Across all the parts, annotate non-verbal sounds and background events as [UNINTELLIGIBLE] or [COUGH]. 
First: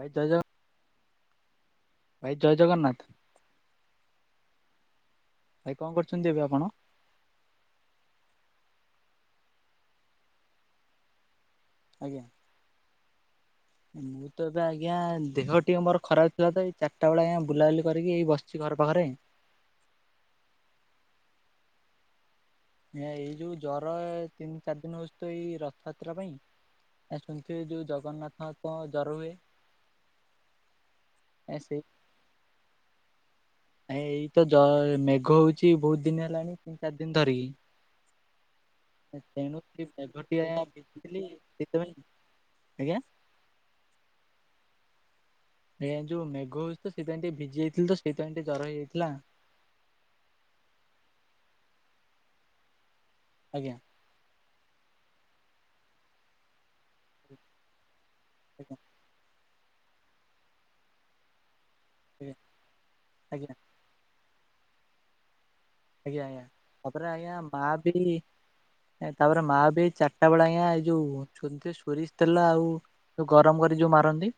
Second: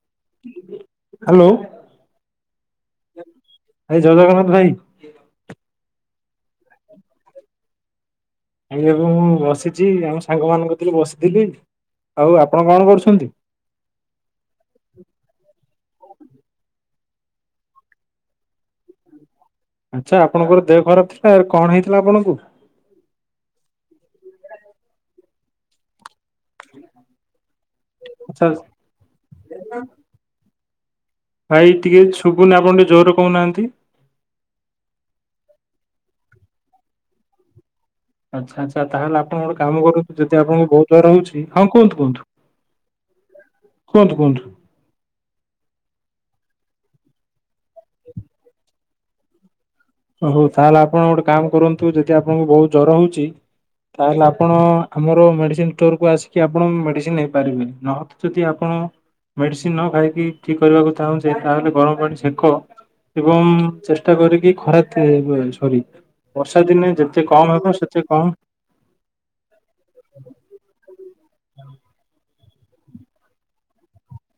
ଭାଇ ଜୟ ଜ ହ୍ୟାଲୋ ଭାଇ ଜୟ ଜଗନ୍ନାଥ। ଭାଇ ଜୟ ଜଗନ୍ନାଥ ଭାଇ। ଅଛନ୍ତି ଏବେ ଆପଣ। ଆ ଏବେ ମୁଁ ବସିଛି ଆମ ସାଙ୍ଗ ମାନଙ୍କ ଥିଲେ ବସଥିଲି। ଆଜ୍ଞା। ଆଉ ଆପଣ କଣ କରୁଛନ୍ତି? ମୁଁ ତ ଏବେ ଆଜ୍ଞା ଦେହ ଟିକେ ମୋର ଖରାପ ଥିଲା ତ ଚାରିଟା ବେଳେ ଆଜ୍ଞା ବୁଲାବୁଲି କରିକି ଏଇ ବସିଛି ଘର ପାଖରେ। ଆଚ୍ଛା ଆପଣଙ୍କର ଦେହ ଖରାପ ଥିଲା କଣ ହେଇଥିଲା ଆପଣଙ୍କୁ। ଏଇ ଯୋଉ ଜର ତିନି ଚାରି ଦିନ ହଉଛି ତ ଏଇ ରଥଯାତ୍ରା ପାଇଁ। ଆ ଶୁଣିଥିବେ ଯୋଉ ଆଚ୍ଛା ଜଗନ୍ନାଥଙ୍କ ଜର ହୁଏ। ଏ ଭାଇ ଟିକେ ଶୁଭୁନି ଆପଣ ଟିକେ ଜୋର ଆ ଏଇତ ଜ ମେଘ ହଉଛି ବହୁତ ଦିନ ହେଲାଣି ତିନି ଚାରି ଦିନି ଧରିକି। ଆଚ୍ଛା ଆଚ୍ଛା ତାହେଲେ ଆପଣ ତେଣୁ ଗୋଟେ ସେ କାମ କରନ୍ତୁ ମେଘଟି ଯଦି ଆଜ୍ଞା ଆପଣଙ୍କୁ ବହୁତ ଜର ଭିଜିଥିଲି ହଉଛି ହଁ ସେଥିପାଇଁ କୁହନ୍ତୁ କୁହନ୍ତୁ। ଆଜ୍ଞା। କୁହନ୍ତୁ କୁହନ୍ତୁ। ଆଜ୍ଞା ଯୋଉ ମେଘ ହଉଛି ତ ସେଇଥିପାଇଁ ଟିକେ ଭିଜି ଯାଇଥିଲି ତ ସେଇଥିପାଇଁ ଟିକେ ଜର ହେଇଯାଇଥିଲା। ହଉ ତାହେଲେ ଆପଣ ଗୋଟେ କାମ କରନ୍ତୁ ଯଦି ଆପଣଙ୍କୁ ବହୁତ ଜ୍ଵର ହଉଛି ଆଜ୍ଞା। ତାହେଲେ ଆପଣ। ଆମର ମେଡିସିନ ଷ୍ଟୋରକୁ ଆସିକି ଆପଣ ଉ ମେଡିସିନ ନେଇପାରିବେ ନହତ ଯଦି ଆପଣ। ଆଜ୍ଞା ମେଡିସିନ ନ ଖାଇକି ଠିକ୍ କରିବାକୁ ଚାହୁଁଚେ ତାହେଲେ। ଗରମ ପାଣି ଆଜ୍ଞା ସେକ ଏବଂ ଆଜ୍ଞା। ଚେଷ୍ଟା କରିକି ଖରା ତି। [UNINTELLIGIBLE] ଆଜ୍ଞା ଆଜ୍ଞା ବର୍ଷା ଦିନେ ଯେତେ କମ ହେବ ସେତେ କମ। ଏ ତାପରେ ମା ବି ଚାରିଟା ବେଳେ ଆଜ୍ଞା ଏଇ ଯୋଉ। ଛୁନ୍ତେ ସୋରିଷ ତେଲ ଆଉ ଗରମ କରି ଯୋଉ ମାରନ୍ତି।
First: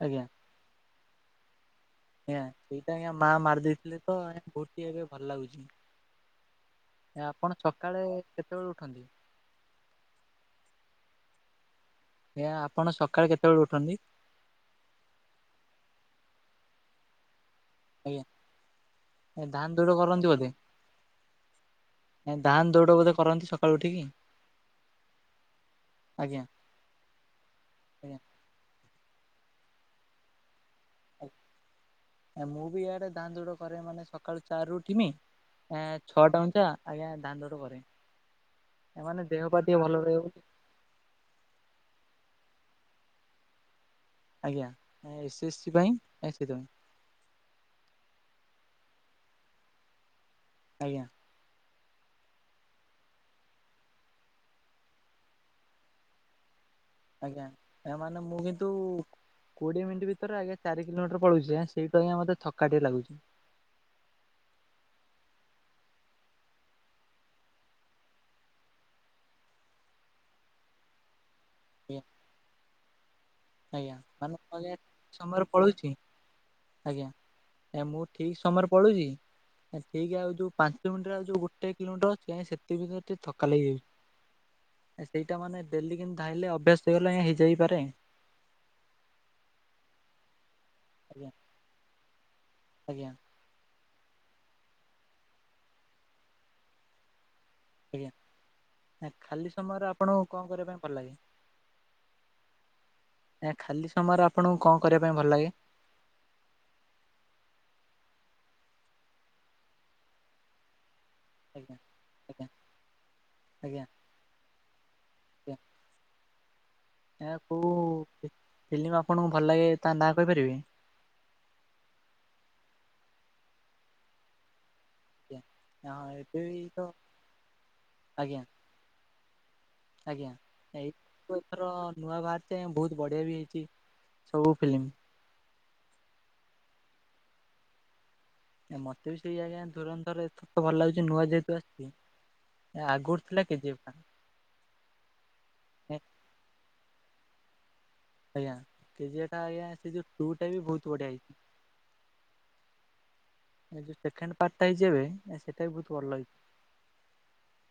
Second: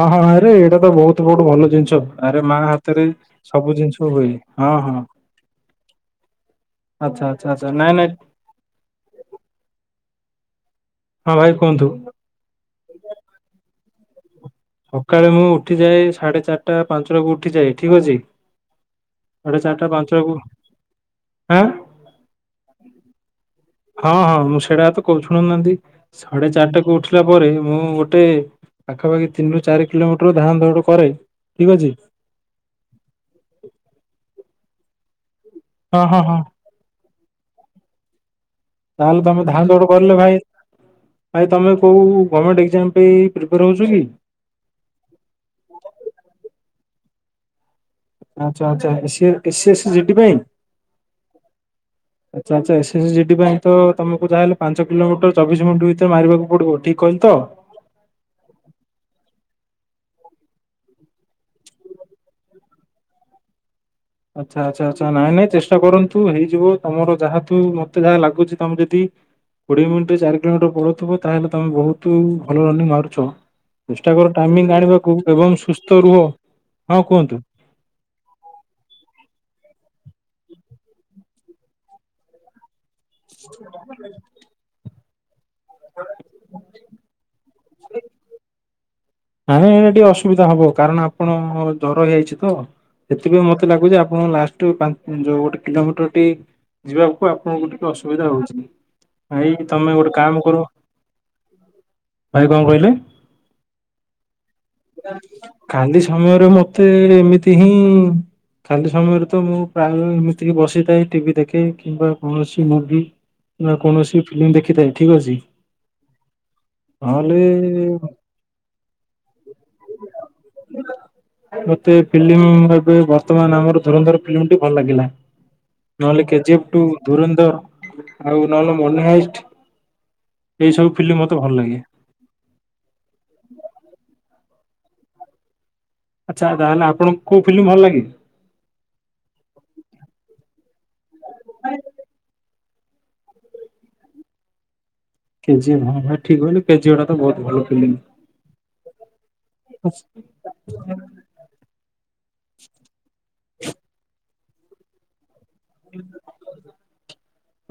ହଁ ହଁ ଆଜ୍ଞା ଆରେ ଏଇଟା ତ ବହୁତ ବଡ ଭଲ ଜିନିଷ। ଆଜ୍ଞା ଆରେ ମା ସେଇଟା ହାତରେ ଆଜ୍ଞା ମା ମାରି ସବୁ ଜିନିଷ ଦେଇଥିଲେ ତ ହୁଏ ଆଜ୍ଞା ହଁ ବହୁତ୍ ହି ହଁ ଏବେ ଭଲ ଲାଗୁଛି। ଆଚ୍ଛା ଆଚ୍ଛା ଆପଣ ଆଚ୍ଛା ନାଇଁ ସକାଳେ ନାଇଁ କେତେବେଳେ ଉଠନ୍ତି? ହଁ ଭାଇ କୁହନ୍ତୁ। ଆଜ୍ଞା ଆପଣ ସକାଳେ କେତେବେଳେ ଉଠନ୍ତି ସକାଳେ ମୁଁ ଉଠିଯାଏ ସାଢେ ଚାରିଟା ପାଞ୍ଚଟାକୁ ଉଠି ଯାଏ ଠିକ ଅଛି। ଆଜ୍ଞା ସାଢେ ଧାନ ଚାରିଟା ଦୌଡ କରନ୍ତି ପାଞ୍ଚଟାକୁ ବୋଧେ ଆଁ ଧାନ ଦୌଡ ବୋଧେ କରନ୍ତି ଶ ହଁ ହଁ ମୁଁ ସେଇଟା ତ କରୁ ଛୁଣୁନାହାନ୍ତି ଆଜ୍ଞା ସାଢେ ଚାରିଟା କୁ ଉଠିଲା ପରେ ମୁଁ ଆଜ୍ଞା ଗୋଟେ। ପାଖାପାଖି ତିନ ରୁ ଚାର କିଲୋମିଟର ଧାନ୍ ଦୌଡ। କରେ ଠିକ ଅଛି। ମୁଁ ବି ଇଆଡେ ଧାନ ଦୌଡ କରେ ମାନେ ସକାଳୁ ଚାରି ରୁ ଉଠିମି। ଏଁ ହଁ ହଁ ହଁ। ଛଅଟା ପଞ୍ଚା ଆଜ୍ଞା ଧାନ ଦୌଡ କରେ। ମାନେ ତାହେଲେ ଦେହ ତମେ ପା ଧାନ ଟିକେ ଦୌଡ ଭଲ କରିଲେ ରହିବ ଭାଇ ଭାଇ ତମେ କୋଉ। ଗମେଣ୍ଟ ଏକ୍ଜାମ ପାଇଁ ପ୍ରିପେୟାର ହଉଛ କି। ଆଜ୍ଞା ଏସ ଏସ ସି ପାଇଁ ଏସ [UNINTELLIGIBLE] ଆଚ୍ଛା ଆଚ୍ଛା AC A T C S G T ପାଇଁ। ଆଜ୍ଞା। [INAUDIBLE] ଆଚ୍ଛା ଆଚ୍ଛା ଏସ୍ ଏସ ଜି ଡି ପାଇଁ ତ ତମକୁ ଯା ହେଲେ ପାଞ୍ଚ କିଲୋମିଟର ଚବିଶ ମିନିଟ୍ ଭିତରେ ମାରିବାକୁ ପଡିବ। ଠିକ କହିଲି ତ? ଆଜ୍ଞା ଏ ମାନେ ମୁଁ କିନ୍ତୁ କୋଡିଏ ମିନିଟ୍ ଭି ରେ ଆଜ୍ଞା ଚାରି କିଲୋମିଟର ପଳଉଚି ଆଁ ସେଇଟା ହିଁ ମତେ ଥକା ଟିକେ ଲାଗୁଛି। ଆଚ୍ଛା ଆଚ୍ଛା ଆଚ୍ଛା ନାଇଁ ନାଇଁ ଚେଷ୍ଟା କରନ୍ତୁ ହେଇଯିବ ତମର ଯାହା ତୁ ମତେ ଯାହା ଲାଗୁଛି ତମେ ଯଦି କୋଡ଼ିଏ ମିନିଟରେ ଚାରି କିଲୋମିଟର ପଳଉଥିବୁ ତାହେଲେ ତମେ ଆଜ୍ଞା ବହୁତ ଭଲ ରନିଂ ମାରୁଛ। ଆଜ୍ଞା ଚେଷ୍ଟା କର ମାନେ ମୁଁ ଆଜ୍ଞା ଟାଇମିଙ୍ଗ ଆଣିବାକୁ ସମୟରେ ଏବଂ ପଳଉଛି ସୁସ୍ଥ ରୁହ। ହଁ ଆଜ୍ଞା କୁହନ୍ତୁ। ଏ ମୁଁ ଠିକ ସମୟରେ ପଳଉଚି। ଠିକ ଆଉ ଯୋଉ ପାଞ୍ଚ ମିନିଟ୍ ରେ ଆଉ ଯୋଉ ଗୋଟେ କିଲୋମିଟର ଅଛି ଆଜ୍ଞା ସେତିକି ଭିତରେ ଟିକେ ଥକା ଲାଗିଯାଉଛି। ସେଇଟା ମାନେ ଡେଲି କିନ୍ତି ଧାଇଁଲେ ଅଭ୍ୟାସ ହେଇଗଲେ ହେଇଯାଇପାରେ। ନାଇ ନ ନ ଟିକେ ଅସୁବିଧା ହବ କାରଣ ଆଜ୍ଞା ଆପଣ ଜର ହେଇଯାଇଛି ତ ଆଜ୍ଞା ସେଥିପାଇଁ ମତେ ଲାଗୁଛି ଆ ଆପଣ ଲାଷ୍ଟକୁ ପାଞ୍ଚ ଯୋଉ ଗୋଟେ କିଲୋମିଟରଟି ଯିବାକୁ ଆପଣଙ୍କୁ ଟିକେ ଆଜ୍ଞା। ଅସୁବିଧା ହଉଛି ଖାଲି ଭାଇ ସମୟରେ ତମେ ଗୋଟେ ଆପଣଙ୍କୁ କଣ କାମ କର କରିବା ପାଇଁ ଭଲ ଲାଗେ? ଭାଇ କଣ କହିଲେ? ଆଜ୍ଞା ଖାଲି ସମୟରେ ଆପଣଙ୍କୁ କଣ କରିବା ପାଇଁ ଭଲ ଲାଗେ? କାଲି ସମୟରେ ମତେ ଏମିତି ହିଁ ଖାଲି ସମୟରେ ତ ମୁଁ ପ୍ରାୟଃ ଏମିତି ବସିଥାଏ। ଟିଭି ଦେଖେ ଆଜ୍ଞା କିମ୍ବା ଆଜ୍ଞା କୌଣସି ମୁଭି ନା ଆଜ୍ଞା ଆଜ୍ଞା। କୌଣସି ଫିଲ୍ମ ଦେଖିଥାଏ ଠିକ ଅଛି। ତାହେଲେ ଫିଲିମ୍ ଆପଣଙ୍କୁ ଭଲ ଲାଗେ ତା ନା କହିପାରିବେନି? ମତେ ଫିଲ୍ମ ଏବେ ବର୍ତ୍ତମାନ ଆମର ଧୁରନ୍ଧର ଫିଲ୍ମଟି ଭଲ ଲାଗିଲା ଆଜ୍ଞା। ହଁ ନହେଲେ ଏବେ କେଜିଫ ବି ଟୁ ତ ଧୁରନ୍ଧର ଆଉ ଆଜ୍ଞା ନ ମନିହାଇଷ୍ଟ ଆଜ୍ଞା ଏ ଏଥର ନୂଆ ବାହାରୁଚି ବହୁତ ବଢିଆ ବି ହେଇଛି। କୋ ଫିଲ୍ମ? ଆଚ୍ଛା ତାହେଲେ ଆପଣଙ୍କୁ କୋଉ ଫିଲ୍ମ ଭଲ ଲାଗେ? ମତେ ବି ସେଇ ଆଜ୍ଞା ଧୁରନ୍ଧର ଏତ ତ ଭଲ ଲାଗୁଛି ନୂଆ ଯେହେତୁ ଆସିଛି। ଆଗୁର ଥିଲା କେ ଜି ଏଫ୍। କେଜିଏଫ୍ ଭାଇ ଠିକ କହିଲି କେଜିଏଫ୍ ଟା ତ ବହୁତ ଭଲ ଫିଲିମ୍। ଆଜ୍ଞା କେଜିଏଫ୍ ଟା ଆଜ୍ଞା ସେ ଯୋଉ ଟୁ ଟା ବି ବହୁତ ବଢିଆ ହେଇଛି। ଯୋଉ ସେକେଣ୍ଡ ପାର୍ଟ ଟା ହେଇଛି ଏବେ ସେଇଟା ବି ବହୁତ ଭଲ ହେଇଛି।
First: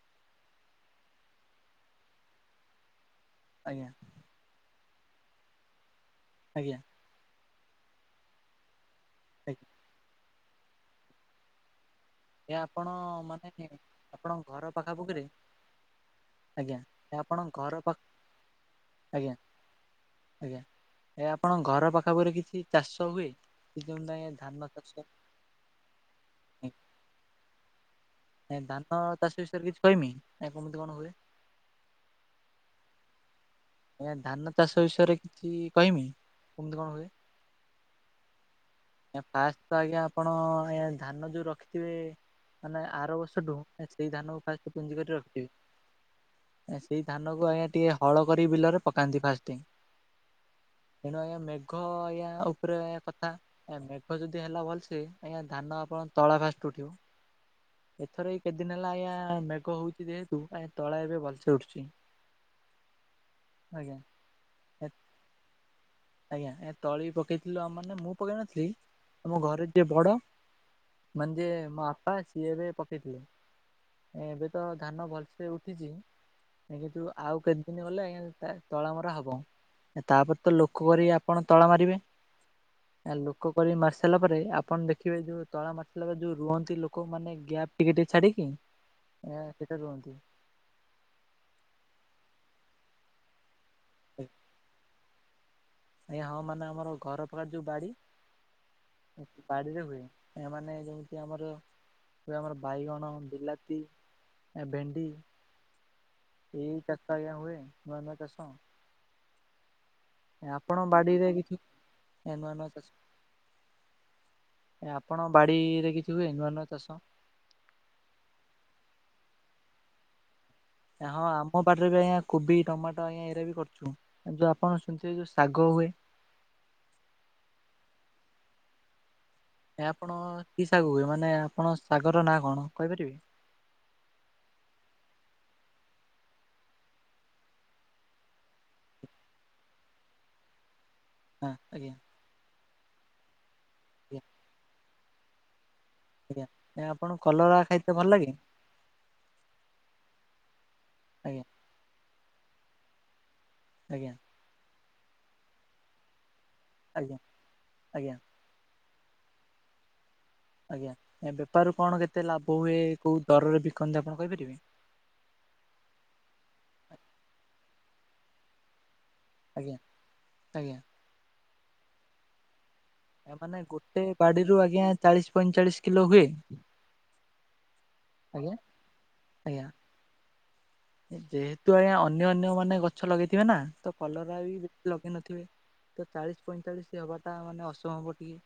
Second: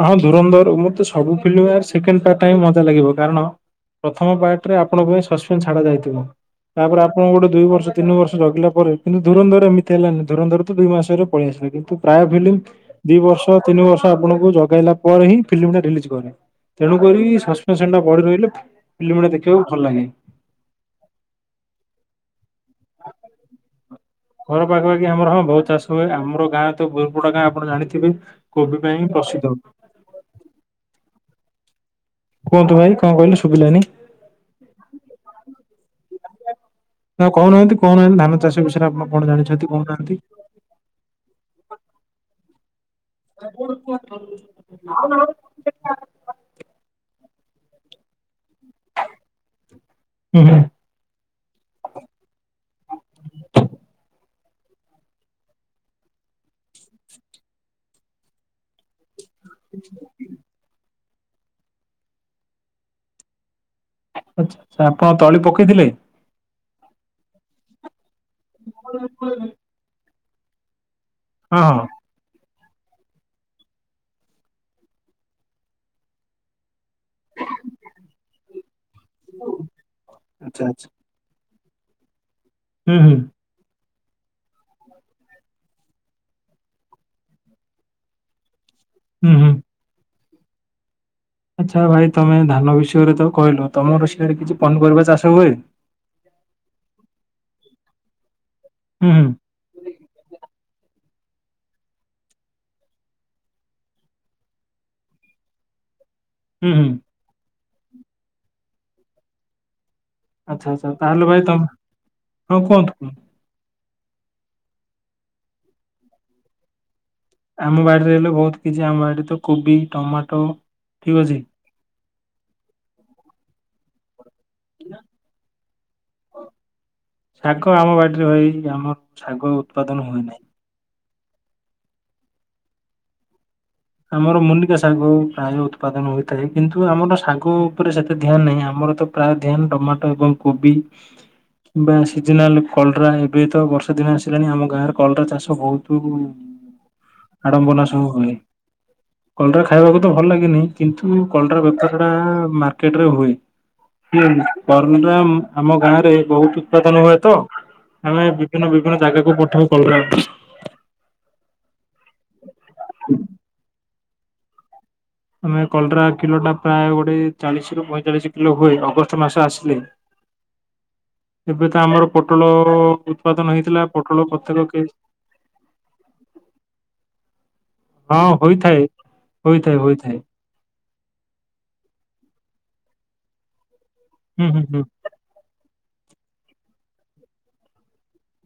ହଁ ଧୁରନ୍ଧର ମତେ ସବୁ ଫିଲ୍ମ ଗୁଡ଼ା ସେକେଣ୍ଡ ପାର୍ଟ ଟା ହିଁ ମଜା ଲାଗେ ବହୁତ୍ କାରଣ ଆଜ୍ଞା ପ୍ରଥମ ପାର୍ଟ ରେ ଆପଣଙ୍କ ପାଇଁ ସସ୍ପେନ୍ ଛାଡି ଯାଇଥିବ ଆଜ୍ଞା ତାପରେ ଆପଣ ଗୋଟେ ଦୁଇ ବର୍ଷ ତିନି ବର୍ଷଗିଲ ପରେ କିନ୍ତୁ ଆଜ୍ଞା। ଧୁରନ୍ଧର ଏମିତି ହେଲାନି ଧୁରନ୍ଧର ତ ଦୁଇ ମାସରେ ପଳେଇଆସିଲା କି ପ୍ରାୟ ଫିଲ୍ମ ଏହା ଆପଣ ଦି ମାନେ ବର୍ଷ ତିନି ବର୍ଷ ଆପଣଙ୍କ ଆପଣଙ୍କୁ ଘର ଜ ପାଖାପାଖିରେ ପରେ ହିଁ ଫିଲିମ୍ ଟା ରିଲିଜ କରେ ଆଜ୍ଞା ତେଣୁକରି ଆପଣଙ୍କ ଘର ସସ୍ପେସ ପାଖ ଟା ବଢ଼ି ରହିଲେ ଫିଲ୍ମ ଗୁଡା ଆଜ୍ଞା ଦେଖିବାକୁ ଭଲ ଲାଗେ। ଆଜ୍ଞା। ଏ ଆପଣଙ୍କ ଘର ପାଖାପରେ କିଛି ଚାଷ ହୁଏ? [UNINTELLIGIBLE] ଘର ଧାନ ଚାଷ ପାଖାପାଖି ଆମର ହଁ ବହୁତ ଚାଷ ହୁଏ ଆମର ଗାଁ ତ ବୋଲପୁରା ଗାଁ ଆପଣ ଜାଣିଥିବେ। ଏ କୋବି ପାଇଁ ଧାନ ଚାଷ ପ୍ରସିଦ୍ଧ ବିଷୟରେ କିଛି କହମି ଏ କେମିତି କଣ ହୁଏ? କୁହନ୍ତୁ ଭାଇ କଣ କହିଲେ ଶୁ ଏ ଧାନ ଚାଷ ବିଷୟରେ କିଛି କହିମି? କେମିତି କଣ ହୁଏ ହଁ କହୁ ନାହାନ୍ତି କହୁ ନାହାନ୍ତି ଧାନ ଚାଷ ବିଷୟ ଫାଷ୍ଟ ତ ଆଜ୍ଞା ଆପଣ ଧାନ ଯୋଉ ରଖିଥିବେ ମାନେ ବର୍ଷଠୁ ସେଇ ଧାନ ଫାଷ୍ଟ ପୁଞ୍ଜି କରି ରଖିଥିବେ ସେଇ ଧାନକୁ ଆଜ୍ଞା ଟିକେ ହଳ କରି ବିଲରେ ପକାନ୍ତି ଫାଷ୍ଟେ ହୁଁ ହୁଁ। ନ ମେଘ ଆଜ୍ଞା ଉପରେ କଥା ଏ ମେଘ ଯଦି ହେଲା ଭଲସେ ଆଜ୍ଞା ଧାନ ଆପଣ ତଳା ଫାଷ୍ଟ ଉଠିବ। ଏଥର ଏଇ କେଦିନ ହେଲା ଆଜ୍ଞା ଆ ମେଘ ହଉଛି ଯେହେତୁ, ଆଁ ତଳା ଏବେ ଭଲସେ ଉଠୁଛି। ଆଜ୍ଞା। ଆଛା, ଆଛା, ଆପଣ ତଳି ପକେଇଥିଲେ? ଆଜ୍ଞା, ଏ ତଳି ପକେଇଥିଲୁ ଆମର ନା ମୁଁ ପକେଇ ନଥିଲି ହଁ ହଁ ଆମ ଘରେ ଯିଏ ବଡ ମାନେ ଯିଏ ମୋ ବାପା ସିଏ ଏବେ ପକେଇଥିଲେ। ଏବେ ତ ଧାନ ଭଲସେ ଉଠିଛି। ଣି କିନ୍ତୁ ଆଉ କେତେ ଦିନ ଗଲେ ଆଜ୍ଞା ତା ତଳ ମରା ହବ ତାପରେ ତ ଆଚ୍ଛା ଲୋ ଆଚ୍ଛା। ରି ଆପଣ ତଳ ମାରିବେ। ହୁଁ ହୁଁ ଲୋକ କରି ମସ୍ ସାରିଲା ପରେ ଆପଣ ଦେଖିବେ ଯୋଉ ତଳା ମାରି ସାରିଲା ପରେ ଯୋଉ ରୁଅନ୍ତି ଲୋକ ମାନେ ଗ୍ୟାପ୍ ଟିକେ ଟିକେ ଛାଡିକି ହୁଁ ହଁ, ହୁଁ। ସେଟା ରୁଅନ୍ତି। ଆଚ୍ଛା, ଭାଇ ତମେ ଧାନ ବିଷୟରେ ତ କହିଲ ତମର ସିଆଡେ କିଛି ପନିପରିବା ଚାଷ ହୁଏ। ଆଜ୍ଞା ହଁ, ମାନେ ଆମର ଘର ପାଖରେ ଯୋଉ ବାଡି ହୁଁ ହୁଁ ବାଡିରେ ହୁଏ ଏ ମାନେ ଯେମତି ଆମର ତାପରେ ଆମର ବାଇଗଣ, ବିଲାତି ଏ ଭେଣ୍ଡି ହୁଁ ଏଇ ହୁଁ। ଚାଷ ଆଜ୍ଞା ହୁଏ ନୂଆ ନୂଆ ଚାଷ। ଆଚ୍ଛା, ଆପଣ ଆଚ୍ଛା, ତାହେଲେ ବାଡିରେ ଭାଇ କିଛି ତମ ର କ'ଣ ଆପଣଙ୍କ ବାଡିରେ କିଛି ହୁଏ ନୂଆ ନୂଆ ଚାଷ? ଆମ ବାଡିରେ ହେଲେ ବହୁତ କିଛି ଆମ ବାଡିରେ ତ କୋବି, ଟମାଟୋ ଆଁ ଠିକ ହଁ, ଅଛି ଆମ ବାଡ଼ିରେ ବି ଆଜ୍ଞା କୋବି ଟମାଟୋ ଆଜ୍ଞା ଏଇରା ବି କରୁଛୁ। ଯୋଉ ଆପଣ ଶୁଣିଥିବେ ଯୋଉ ଶାଗ ହୁଏ। ରେ ଭାଇ ଆମର ଶାଗ ଉତ୍ପାଦନ ହୁଏ ନାହିଁ। ନାଇ ଆପଣ ଶାଗର ନାଆ କଣ କହିପାରିବେ? ଆମର ମୁର୍ଣ୍ଣକା ଶାଗ ପ୍ରାୟ ଉତ୍ପାଦନ ହୋଇଥାଏ, କିନ୍ତୁ ଆମର ଶାଗ ଉପରେ ସେତେ ଧ୍ୟାନ ନାହିଁ। ଆ ମର ତ ପ୍ରାୟ ଧ୍ୟାନ ଟମାଟୋ ଏବଂ କୋବି ହଁ ଆଜ୍ଞା କିମ୍ବା ସିଜନାଲ କଲରା ଏବେ ତ ବର୍ଷା ଦିନ ଆଜ୍ଞା ଆସିଲାଣି ଆମ ଗାଁରେ କଲରା ଚାଷ ବହୁତ ହୁଉ ଆଜ୍ଞା ଆପଣ କଲରା ଆଡ଼ମ୍ବନା ଖାଇତେ ଭଲ ସହ ଲାଗେ ହୁଏ। କଲରା ଖାଇବାକୁ ତ ଭଲ ଲାଗେନି କିନ୍ତୁ ଆଜ୍ଞା କଲରା ବେପାର ଟା ମାର୍କେଟ ରେ ହୁଏ। ଆଜ୍ଞା [UNINTELLIGIBLE] କଲରା ଆମ ଗାଁ ରେ ବହୁତ ଉତ୍ପାଦନ ଆଜ୍ଞା ହୁଏ ତ ଆଜ୍ଞା ଆମେ ବିଭିନ୍ନ ବିଭିନ୍ନ ଜାଗାକୁ ପଠାଉ କଲରା। ଆଜ୍ଞା ବେପାରରୁ କ'ଣ ଯେ ଆପଣ କହିପାରିବେ? ହୁଁ, କଲରା କିଲୋ ଟା ପ୍ରାୟ ଗୋଟେ ଚାଳିଶ ରୁ ପଇଁଚାଳିଶ କିଲୋ ହୁଏ ଅଗ ଷ୍ଟ ମାସ ଆଜ୍ଞା ଆସିଲେ। ଆଜ୍ଞା ଏବେ ତ ଆମର ପୋଟଳ ଉତ୍ପାଦନ ଏମାନେ ହେଇଥିଲା ଗୋଟେ ପୋଟଳ ପ୍ରତ୍ୟେକ ବାଡିରୁୁ କେ ଆଜ୍ଞା ଚାଳିଶ ପଇଁଚାଳିଶ କିଲୋ ହୁଏ? ହଁ, ଆଜ୍ଞା ହୋଇଥାଏ ଆଜ୍ଞା। ହୋଇଥାଏ ହୋଇଥାଏ। ଯେହେତୁ ଆଜ୍ଞା ଅନ୍ୟ ଅନ୍ୟ ମାନେ ଗଛ ଲଗେଇଥିବେ ନା ତ କଲରା ହୁଁ ବି ହୁଁ ହୁଁ ଲଗେଇ ନଥିବେ। ତ ଚାଳିଶ ପଇଁଚାଳିଶ ହବାଟା ମାନେ ଅସମ୍ଭବ ଟିକେ।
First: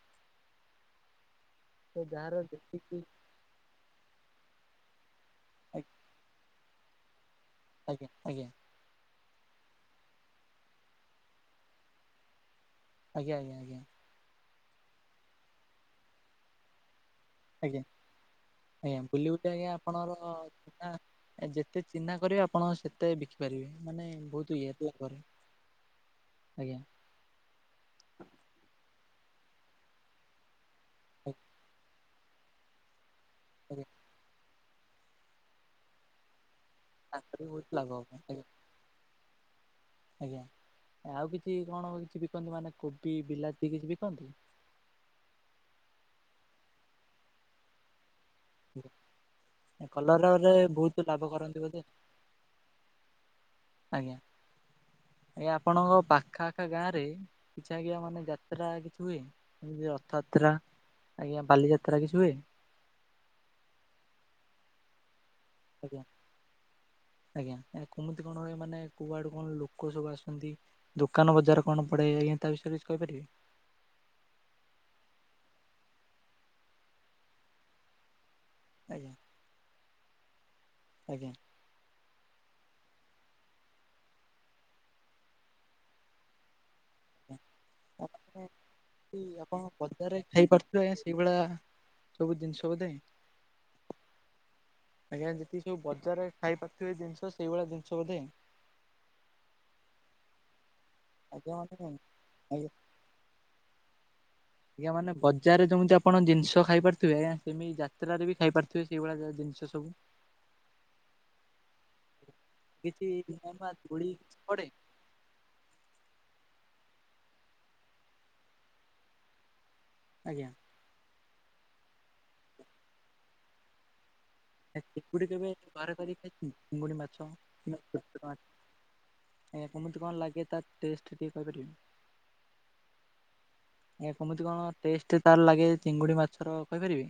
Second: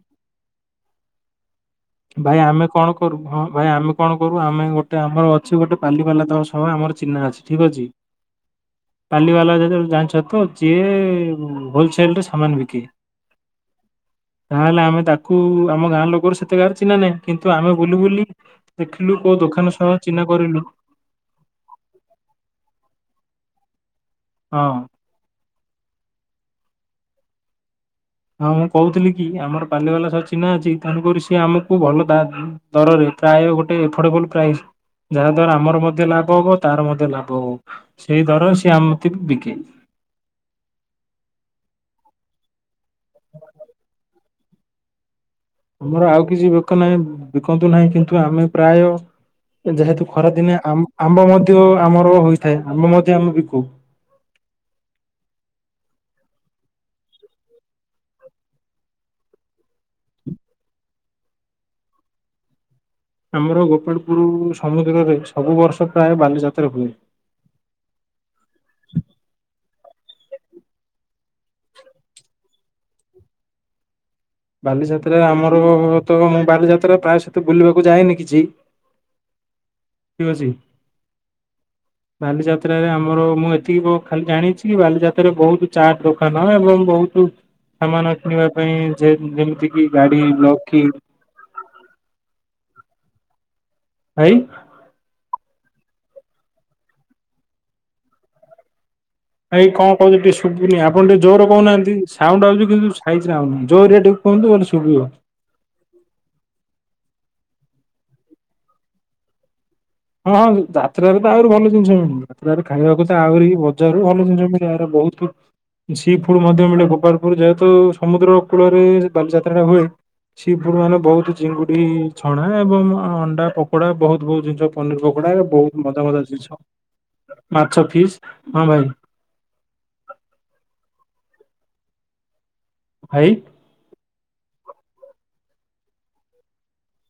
ତ ଯାହାର ଭାଇ ଆମେ କଣ ଯେତିକି କରୁ ହଁ ଭାଇ ଆମେ କଣ କରୁ ଆମେ ଗୋଟେ ଆମର ଅଛି ଗୋଟେ ପାଲିବାଲାତବ ସଭା ଆମର ଆଜ୍ଞା, ଆଜ୍ଞା। ପାଲି ବାଲା ଯେତେବେଳେ ଜାଣିଛ ତ ଯିଏ ହୋଲସେଲ ରେ ସାମାନ ବିକେ। ଆଜ୍ଞା, ଆଜ୍ଞା, ଆଜ୍ଞା। ତାହେଲେ ଆମେ ତାକୁ ଆମ ଗାଁ ଲୋକର ସେତେ କାହାର ଚିହ୍ନା ନାହିଁ କିନ୍ତୁ ଆମେ ବୁଲି ବୁଲି ଆଜ୍ଞା ଦେଖିଲୁ ବୁଲି କୋଉ ବୁଲି ଆଜ୍ଞା ଦୋକାନ ସହ ଆପଣଙ୍କର ଚିହ୍ନା କରିଲୁ। ଚିହ୍ନା ଯେତେ ଚିହ୍ନା କରିବେ ଆପଣ ସେତେ ବିକି ପାରିବେ ମାନେ ବହୁତ ହଁ ଇଏ ଫିଏ କରେ ଆଜ୍ଞା। ହଁ, ମୁଁ କହୁଥିଲି କି ଆମର ପାଲି ବାଲା ସହ ଚିହ୍ନା ଅଛି ତେଣୁକରି ସିଏ ଆମକୁ ଭଲ ବା ଦରରେ ପ୍ରାୟ ଗୋଟେ ଆଫୋର୍ଡବଲ ପ୍ରାଇଜ୍ ଯାହା ଦ୍ଵାରା ଆମର ମଧ୍ୟ ଲାଭ ହବ ତାର ମଧ୍ୟ ତାଙ୍କର ଲାଭ ବି ହବ। ବହୁତ ଲାଭ ହବ ସେଇ ଆଜ୍ଞା ଦରରେ ସିଏ ଆମ ମତେ ବିକେ। ଆଜ୍ଞା, ଆଉ କିଛି କଣ ହଉଛି କି କନ୍ତି ମାନେ କୋବି ବିଲାତି କିଛି ବିକନ୍ତି? ଆମର ଆଉ କିଛି ବେକ ନାହିଁ ବିକନ୍ତୁ ନାହିଁ କିନ୍ତୁ ଆମେ ପ୍ରାୟ ଯେହେତୁ କଲରାରେ ଖରାଦିନେ ବହୁତ ଆମ୍ବ ଲାଭ ମଧ୍ୟ କରନ୍ତି ବୋଧେ ଆମର ହୋଇଥାଏ ଆମ୍ବ ମଧ୍ୟ ଆମେ ବିକୁ। ଆଜ୍ଞା ଆଜ୍ଞା ଆପଣଙ୍କ ପାଖ ଆଖା ଗାଁ ରେ କିଛି ଆଜ୍ଞା ମାନେ ଯାତ୍ରା କିଛି ହୁଏ ଯେମିତି ରଥଯାତ୍ରା ଆଜ୍ଞା ବାଲିଯାତ୍ରା କିଛି ହୁଏ ଆମର ଗୋପାଳପୁର ସମୁଦ୍ରରେ ସବୁ ବର୍ଷ ଆଜ୍ଞା ପ୍ରାୟ ବାଲିଯାତ୍ରା ହୁଏ। ଆଜ୍ଞା କମିତି କଣ ହୁଏ ମାନେ କୁଆଡୁ କଣ ଲୋକ କୋଉ ସବୁ ଆସୁଛନ୍ତି ଦୋକାନ ବଜାର କଣ ପଡେ ଆଜ୍ଞା ତା ବିଷୟରେ କିଛି କହିପାରିବେ ବାଲିଯାତ୍ରାରେ ଆମର ତ ମୁଁ ବାଲିଯାତ୍ରା ପ୍ରାୟ ସେତ ବୁଲିବାକୁ ଯାଏନି କିଛି ଆଜ୍ଞା ଠିକ୍ ଅଛି ଆଜ୍ଞା! ବାଲିଯାତ୍ରାରେ ଆମର ମୁଁ ଏତିକି ଖାଲି ଜାଣିଛି କି ବାଲିଯାତ୍ରାରେ ବହୁତ ଚାଟ ଦୋକାନ ଏବଂ ବହୁତୁ ଆଜ୍ଞା। ସାମାନ କିଣିବା ପାଇଁ ଯେ ଯେମିତି ଆପଣ କିି ବଜାରେ ଗାଡି ଲକି ଖାଇପାରୁଥିବେ ସେଇଭଳିଆ ସବୁ ଜିନିଷ ବୋଧେ ଭାଇ ଆଜ୍ଞା! ଯେତିକି ସବୁ ବଜାରରେ ଖାଇ ପାରୁଥିବେ ଜିନିଷ ସେଇଭଳିଆ ଜିନିଷ ବୋଧେ ଭାଇ କଣ କହୁଛ ଟିକେ ଶୁୁଭୁନି ଆପଣ ଟିକେ ଜୋର ଆଜ୍ଞା ମାନେ କହୁନାହାନ୍ତି ସାଉଣ୍ଡ ଆଜ୍ଞା ଆଉଛି କିନ୍ତୁ ସାଇଜରେ ଆଉନି ଜୋରେଡ଼ୁ ଆଜ୍ଞା! ମାନେ ବଜାରରେ ଯେମିତି ଆପଣ ଜିନିଷ ଖାଇ ପାରୁଥିବେ ଆଜ୍ଞା! ଯେମିତି ଯାତ୍ରାରେ ବି ଖାଇପାରୁଥିବେ ସେଇଭଳିଆ ଜିନିଷ ସବୁ ହଁ, ହଁ ଯାତ୍ରାରେ ତ ଆହୁରି ଭଲ ଜିନିଷ ମିଳୁ ତ୍ରାରେ ଖାଇବାକୁ କିଛି ତ ଆହୁରି ନୂଆ ବଜାରରୁ ଧୂଳି ଭଲ କିଛି ଜିନିଷ ମି ପଡେ ବହୁତ ଫୁଡ୍ ମଧ୍ୟ ମିଳେ ଗୋପାଳପୁର ଯେହେତୁ ସମୁଦ୍ର କୂଳରେ ବାଲିଯାତ୍ରାଟା ହୁଏ ଆଜ୍ଞା ସିପରୁ ମାନେ ବହୁତ ଚିଙ୍ଗୁଡି ଛଣା ଏବଂ ଅଣ୍ଡା ପକୋଡା ବହୁତ ବହୁତ ଜି ପନିର ଚିଙ୍ଗୁଡି ପକୋଡା ଏ କେବେ ବହୁତ ଘରେ ମଜା କରି ମଜା ଖାଇଛନ୍ତି ଜିନିଷ ଚିଙ୍ଗୁଡି ମାଛ? କିମ୍ବା ମାଛ ଛୋଟ ଫିସ୍ ଛୋଟ ମାଛ ହଁ, ଭାଇ ଆଜ୍ଞା! କେମିତି କଣ ଲାଗେ ତା ଟେଷ୍ଟ ଟିକେ କହିପାରିବେ? ଭାଇ ଆଜ୍ଞା! କମିତି କଣ ଟେଷ୍ଟ ତାର ଲାଗେ ଚିଙ୍ଗୁଡି ମାଛର କହିପାରିବେ?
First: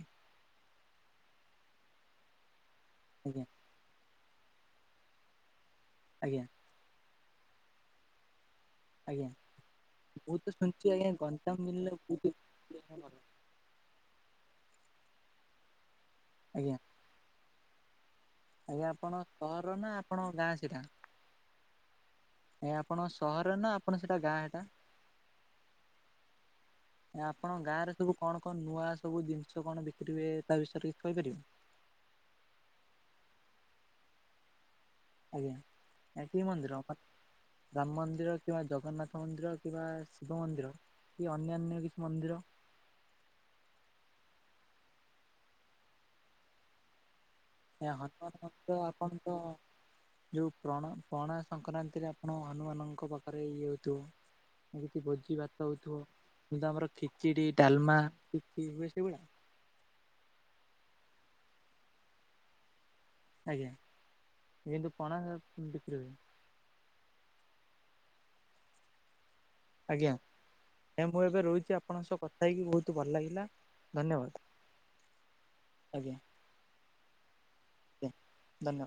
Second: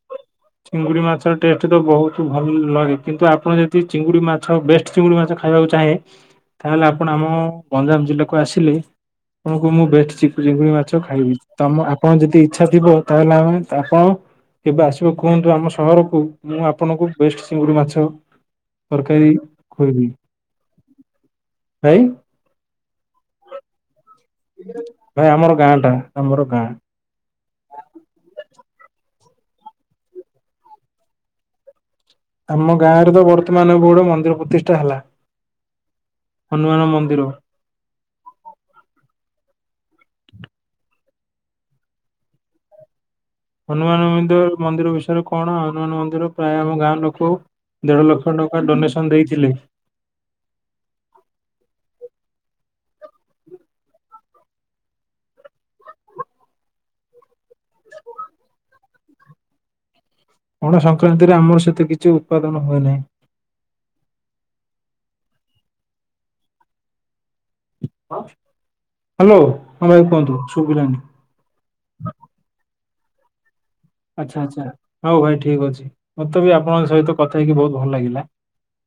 ଚିଙ୍ଗୁଡି ମାଛ ଟେଷ୍ଟ ତ ବହୁତ ଭଲ ଲାଗେ କିନ୍ତୁ ଆଜ୍ଞା ଆପଣ ଯଦି ଚିଙ୍ଗୁଡି ମାଛ ବେଷ୍ଟ ଚିଙ୍ଗୁଡି ମାଛ ଖାଇବାକୁ ଚାହେଁ ଆଜ୍ଞା ତାହେଲେ ଆପଣ ଆମ ଗଞ୍ଜାମ ଜିଲ୍ଲାକୁ ଆସିଲେ ଆଜ୍ଞା ଆପଣଙ୍କୁ ମୁଁ ବେଷ୍ଟ ଚିକୁଡ଼ି ତ ଚିଙ୍ଗୁଡ଼ି ଶୁଣିଛି ମାଛ ଆଜ୍ଞା ଖାଇବି ଗଞ୍ଜାମ ତମ ଜିଲ୍ଲା ଆପଣ ବହୁତ ଯଦି ଇଚ୍ଛା ଥିବ ତାହେଲେ ଆମେ ଆପଣ କେବେ ଆସିବ କୁହନ୍ତୁ ଆମ ସହରକୁ ମୁଁ ଆଜ୍ଞା ଆପଣଙ୍କୁ ବେଷ୍ଟ ଚିଙ୍ଗୁଡ଼ି ମାଛ ଆଜ୍ଞା! ଆପଣ ତରକାରୀ ସହର ନା ଖୋଇବି ଆପଣଙ୍କ ଗାଁ ସେଟା? ଭାଇ ଆଜ୍ଞା! ଆପଣଙ୍କ ସହର ନା ଆପଣ ସେ ଗାଁ ଏଟା ଭାଇ ଆମର ଗାଁ ଟା ଆମର ଗାଁ ଆପଣ ଗାଁ ରେ ସବୁ କଣ କଣ ନୂଆ ସବୁ ଜିନିଷ କଣ ବିକ୍ରି ହୁଏ ତା ବିଷୟରେ କିଛି କହିପାରିବେ? ଆମ ଗାଁରେ ତ ବର୍ତ୍ତମାନ ଗୋଟେ ମନ୍ଦିର ପ୍ରତିଷ୍ଠା ହେଲା। ଆଜ୍ଞା କି ମନ୍ଦିର ରାମ ମନ୍ଦିର କିମ୍ବା ଜଗନ୍ନାଥ ମନ୍ଦିର କିମ୍ବା ଶିବ ମନ୍ଦିର କି ଅନ୍ୟାନ୍ୟ କିଛି ମନ୍ଦିର? ହନୁମାନ ମନ୍ଦିର ମନ୍ଦିର ବିଷୟରେ କଣ ହନୁମାନ ମନ୍ଦିର ପ୍ରାୟ ଆମ ଗାଁ ଲୋକ ଆଜ୍ଞା! ଦେଢ ଲକ୍ଷ ହନୁମାନ ଟଙ୍କା ମନ୍ଦିର ଡୋନେସନ ଆପଣଙ୍କ ଦେଇଥିଲେ ଯୋଉ ପ୍ରଣ ପଣା ସଂକ୍ରାନ୍ତିରେ ଆପଣ ହନୁମାନଙ୍କ ପାଖରେ ଇଏ ହୋଇଥିବ କିଛି ଭୋଜି ଭାତ ହୋଇଥିବ କିନ୍ତୁ ଆମର ଖିଚିଡି, ଡାଲମା ପଣା ସଂକ୍ରାନ୍ତିରେ ଆମର ସେଥିରୁ କିଛି ଉତ୍ପାଦନ ହୁଏ ନାହିଁ। ଆଜ୍ଞା! କିନ୍ତୁ ପଣା ବି ହଁ, ହ୍ୟାଲୋ ଭାଇ ଆଜ୍ଞା! କୁହନ୍ତୁ ଶୁଭିଲାନି ମୁଁ ଏବେ ରହୁଚି ଆପଣଙ୍କ ସହ କଥା ହେଇକି ବହୁତ ଭଲ ଲାଗିଲା। ଆଚ୍ଛା! ଧନ୍ୟବାଦ। ଆଚ୍ଛା! ହଉ ଭାଇ ଠିକ୍ ଅଛି ଆଜ୍ଞା ମତେ ବି ଆପଣଙ୍କ ସହିତ କଥା ହେଉକି ବହୁତ ଭଲ ଆଜ୍ଞା ଲାଗିଲା। ଧନ୍ୟବାଦ।